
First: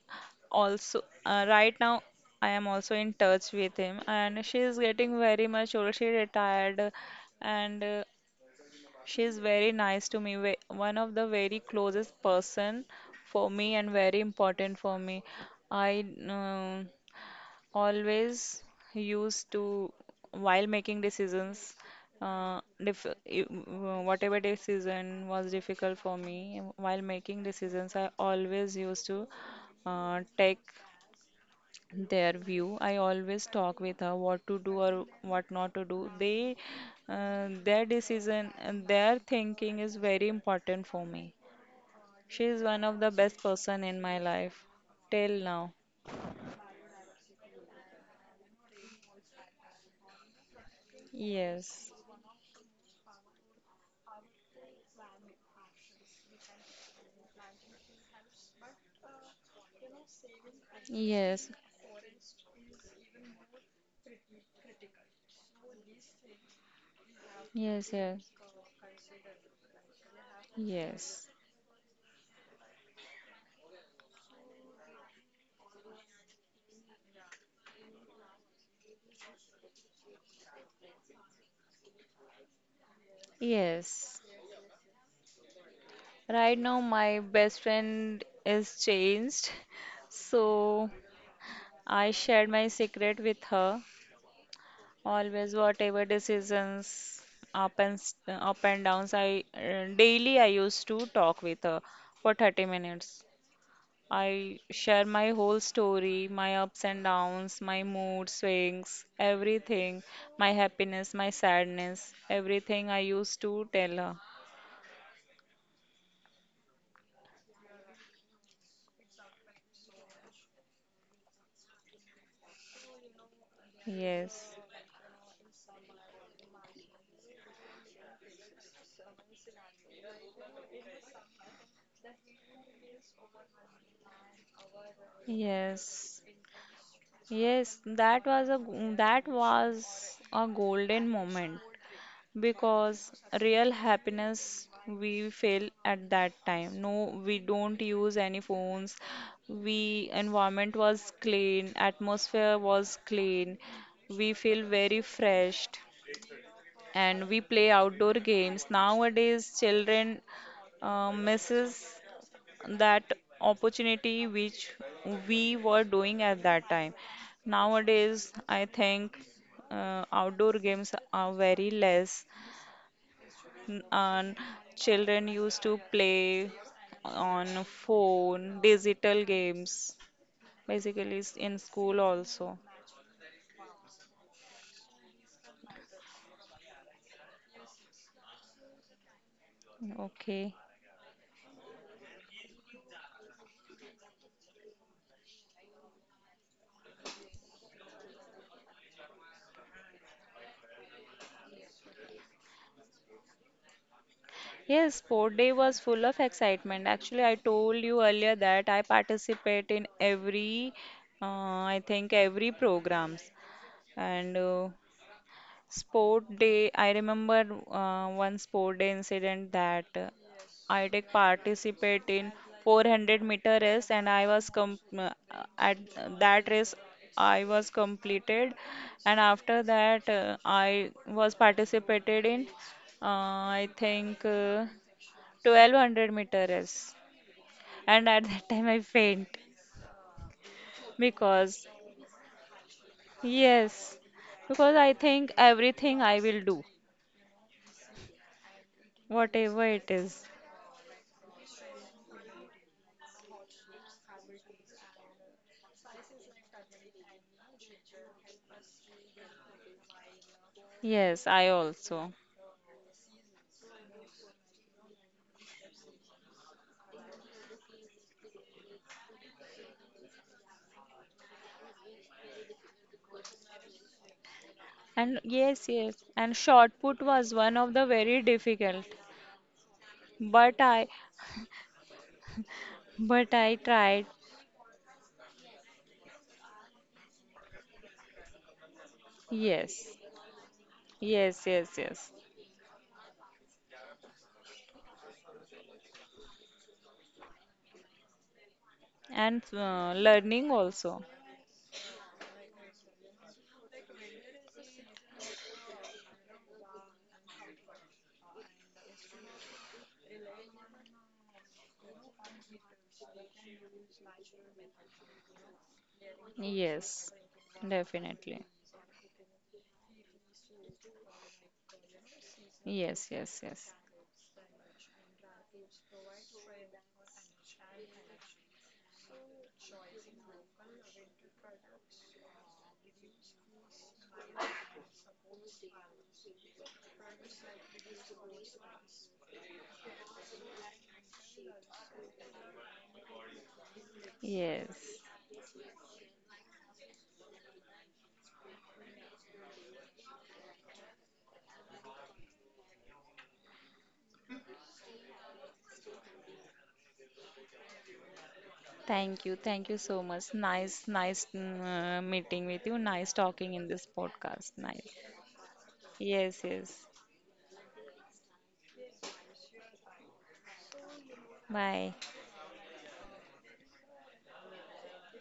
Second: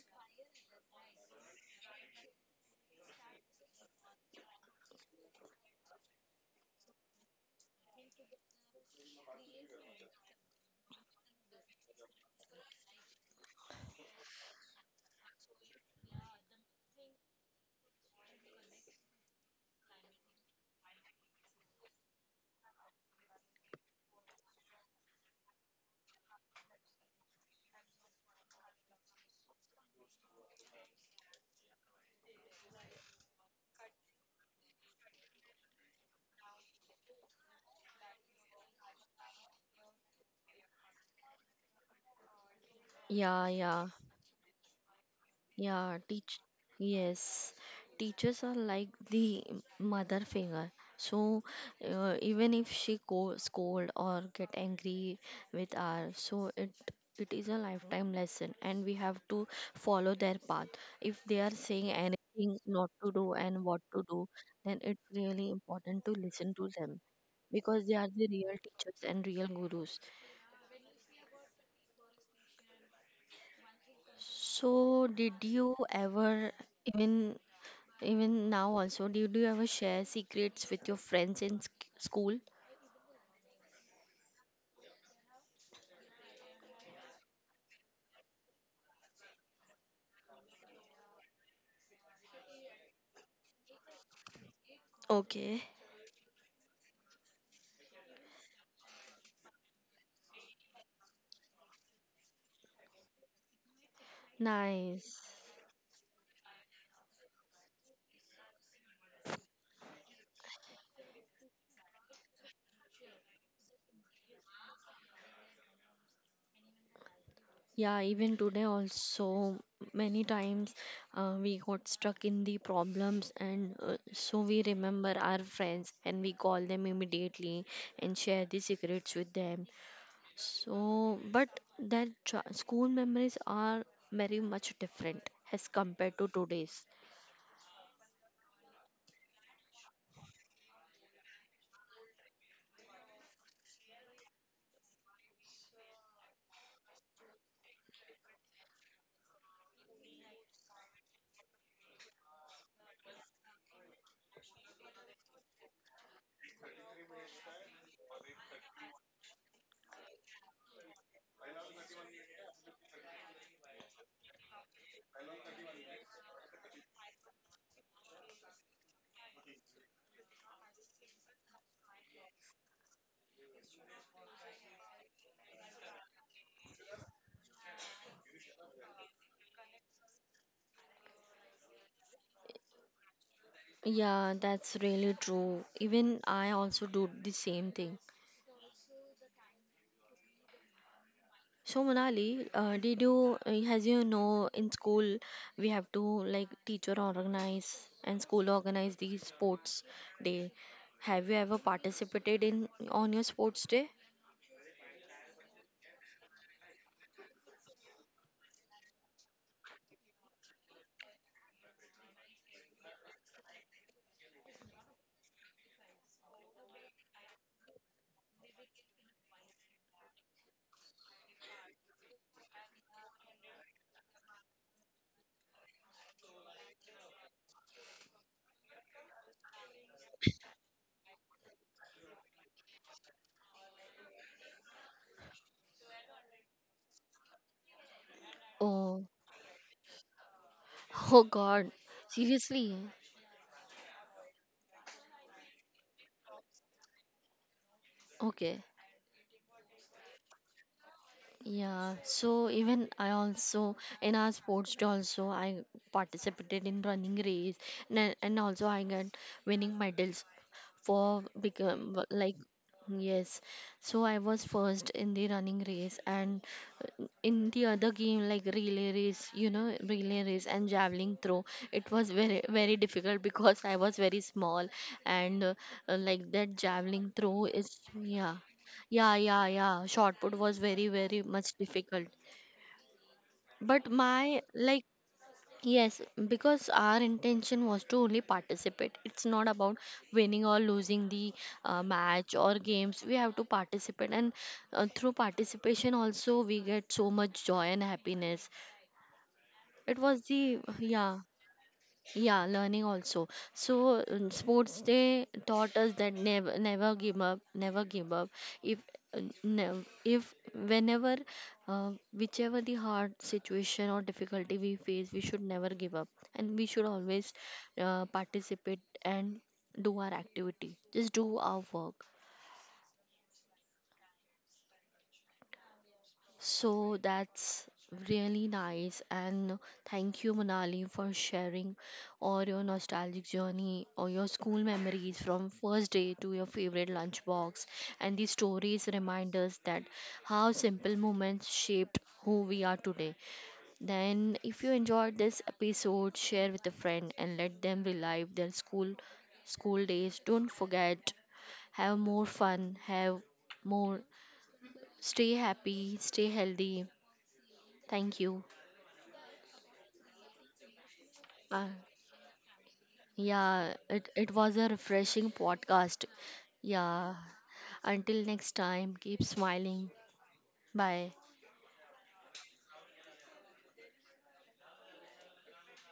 Speaker 2: also right now I am also in touch with him, and she is getting very much old. She retired, and she is very nice to me. One of the very closest person for me and very important for me. I always used to, while making decisions, whatever decision was difficult for me. While making decisions, I always used to take their view. I always talk with her what to do or what not to do. They Their decision and their thinking is very important for me. She is one of
Speaker 1: Yeah,
Speaker 2: the best
Speaker 1: yeah,
Speaker 2: person in my life till
Speaker 1: yeah.
Speaker 2: now.
Speaker 1: Yes, teachers are like the mother finger. So
Speaker 2: Yes,
Speaker 1: even if she go scold or get angry with her, so it is a lifetime lesson, and we have to follow their path. If they are
Speaker 2: yes,
Speaker 1: saying anything not to do and what to do, then it's really important to listen to them, because they are
Speaker 2: yes,
Speaker 1: the
Speaker 2: yes.
Speaker 1: real teachers and real gurus.
Speaker 2: Yes.
Speaker 1: So, did you ever even, even now, also, did you ever share secrets with your friends in school?
Speaker 2: Yes. Right now, my best friend is changed. So I shared my secret with her.
Speaker 1: Okay.
Speaker 2: Always, whatever decisions, up and downs, I daily I used to talk with her for 30 minutes. I
Speaker 1: Nice.
Speaker 2: share my whole story, my ups and downs, my mood swings, everything, my happiness, my sadness, everything I used to tell her.
Speaker 1: Yeah, even today, also, many times, we got stuck in the problems, and so we
Speaker 2: Yes.
Speaker 1: remember our friends and we call them immediately and share the secrets with them. So, but that school memories are very much different as compared to
Speaker 2: Yes,
Speaker 1: today's.
Speaker 2: yes, that was a that was a golden moment because real happiness we feel at that time. No, we don't use any phones. We environment was clean, atmosphere was clean. We feel very fresh, and we play outdoor games. Nowadays, children misses that opportunity which we were doing at that time. Nowadays, I think outdoor games are very less, and children used to play on phone, digital games, in school also.
Speaker 1: Yeah, that's really true. Even I also do the same thing.
Speaker 2: Okay.
Speaker 1: So Monali, as you know, in school we have to like teacher organize and school organize the sports day. Have you ever participated in on your sports day?
Speaker 2: Yes, sport day was full of excitement. Actually, I told you earlier that I participate in every, uh, I think every programs, and sport day, I remember one sport day incident that I did participate in 400-meter race, and I was com at that race I was completed. And after that I was participated in I think 1200 meter race, and at that time
Speaker 1: Oh,
Speaker 2: I faint
Speaker 1: oh God,
Speaker 2: because,
Speaker 1: seriously?
Speaker 2: yes, because I think everything I will do,
Speaker 1: Okay.
Speaker 2: whatever it is.
Speaker 1: Yeah, so even I also in our sports day also I participated in running race, and also I got winning medals for
Speaker 2: Yes, I
Speaker 1: become like,
Speaker 2: also.
Speaker 1: yes. So I was first in the running race, and in the other game like relay race, you know, relay race and javelin throw. It was very very difficult because I was very small, and
Speaker 2: And yes,
Speaker 1: like
Speaker 2: yes.
Speaker 1: that
Speaker 2: And
Speaker 1: javelin
Speaker 2: shot put
Speaker 1: throw
Speaker 2: was
Speaker 1: is,
Speaker 2: one of the
Speaker 1: yeah
Speaker 2: very
Speaker 1: yeah,
Speaker 2: difficult.
Speaker 1: yeah, yeah. Short put was very,
Speaker 2: But
Speaker 1: very
Speaker 2: I,
Speaker 1: much difficult.
Speaker 2: but
Speaker 1: But
Speaker 2: I
Speaker 1: my,
Speaker 2: tried.
Speaker 1: like, yes, because our intention was to only participate. It's not about
Speaker 2: Yes,
Speaker 1: winning or losing the
Speaker 2: yes, yes,
Speaker 1: match or
Speaker 2: yes.
Speaker 1: games. We have to participate, and through participation, also, we get so much joy and happiness.
Speaker 2: And
Speaker 1: It was the,
Speaker 2: learning
Speaker 1: yeah.
Speaker 2: also.
Speaker 1: Yeah, learning also. So sports day taught us that never, never give up, never give up. If if whenever, whichever the hard situation or difficulty we face, we should never give up, and we should always
Speaker 2: Yes,
Speaker 1: participate
Speaker 2: definitely.
Speaker 1: and do our activity. Just do our work.
Speaker 2: Yes, yes, yes.
Speaker 1: So that's really nice. And thank you, Manali, for sharing all your nostalgic journey or your school memories from first day to your favorite lunchbox. And these stories remind us that how simple moments shaped who we are today. Then, if you enjoyed this
Speaker 2: Yes.
Speaker 1: episode, share with a friend and let them relive their school days. Don't forget, have more fun, have more stay happy, stay healthy. Thank you.
Speaker 2: Thank you. Thank you so much. Nice,
Speaker 1: Uh,
Speaker 2: nice meeting with you.
Speaker 1: yeah,
Speaker 2: Nice talking
Speaker 1: it
Speaker 2: in this
Speaker 1: was a
Speaker 2: podcast.
Speaker 1: refreshing
Speaker 2: Nice.
Speaker 1: podcast.
Speaker 2: Yes,
Speaker 1: Yeah.
Speaker 2: yes.
Speaker 1: Until next time, keep smiling. Bye.
Speaker 2: Bye.